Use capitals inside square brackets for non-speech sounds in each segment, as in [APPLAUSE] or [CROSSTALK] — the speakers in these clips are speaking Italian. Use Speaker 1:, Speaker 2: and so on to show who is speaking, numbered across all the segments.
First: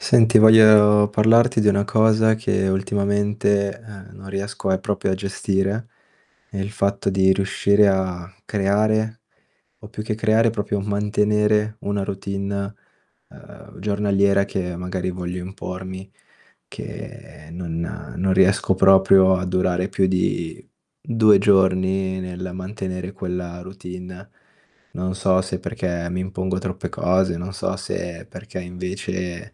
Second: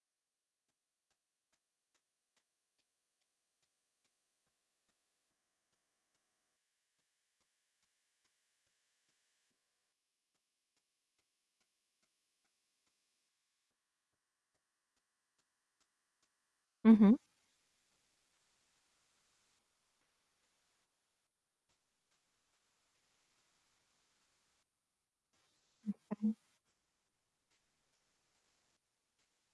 Speaker 1: Senti, voglio parlarti di una cosa che ultimamente, ehm, non riesco a proprio a gestire, è il fatto di riuscire a creare, o più che creare, proprio mantenere una routine, ehm, giornaliera che magari voglio impormi,
Speaker 2: Mh-mh.
Speaker 1: che non non riesco proprio a durare più di 2 giorni nel mantenere quella routine. Non so se perché mi
Speaker 2: Okay.
Speaker 1: impongo troppe cose, non so se perché invece,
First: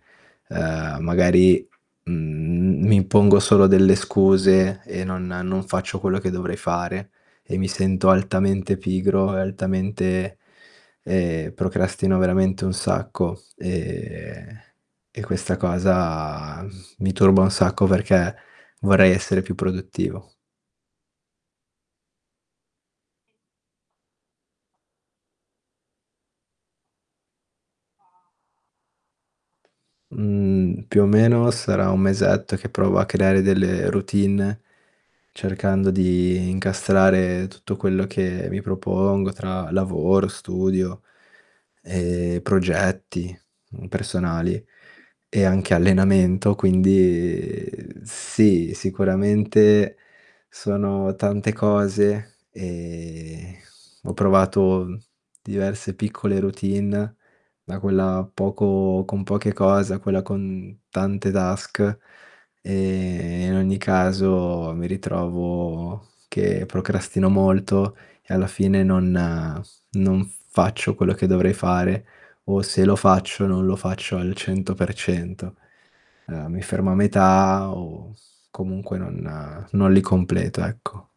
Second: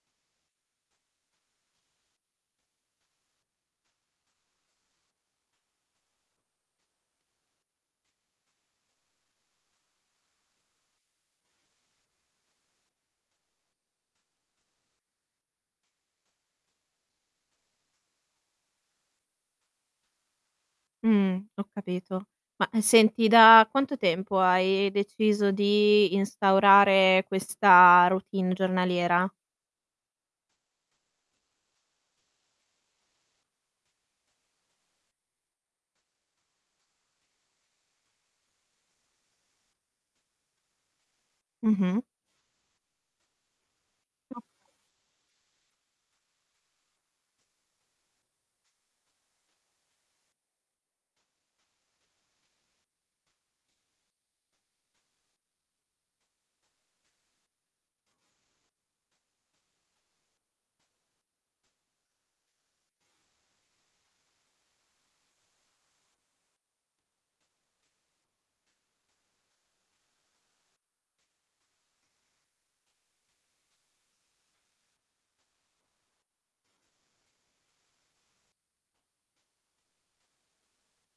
Speaker 1: ehm, magari, mhmm, mi impongo solo delle scuse e non non faccio quello che dovrei fare, e mi sento altamente pigro e altamente ehm, procrastino veramente un sacco, ehm, e questa cosa, mhmm, [EXHALES] mi turba un sacco perché vorrei essere più produttivo.
Speaker 2: Mh. Ho capito. Ma, ehm, senti da quanto tempo hai deciso di instaurare questa routine giornaliera?
Speaker 1: Mhmm, più o meno sarà un mesetto che provo a creare delle routine cercando di incastrare tutto quello che mi propongo tra lavoro, studio,
Speaker 2: Mh-mh.
Speaker 1: ehm, progetti, mhmm, personali e anche allenamento quindi sì, sicuramente sono tante cose, ehm, ho provato, mhmm, diverse piccole routine da quella poco con poche cose a quella con tante task, ehm, e in ogni caso mi ritrovo che procrastino molto e alla fine non non faccio quello che dovrei fare, o se lo faccio non lo faccio al 100%. Ehm, mi fermo a metà o comunque non non li completo ecco.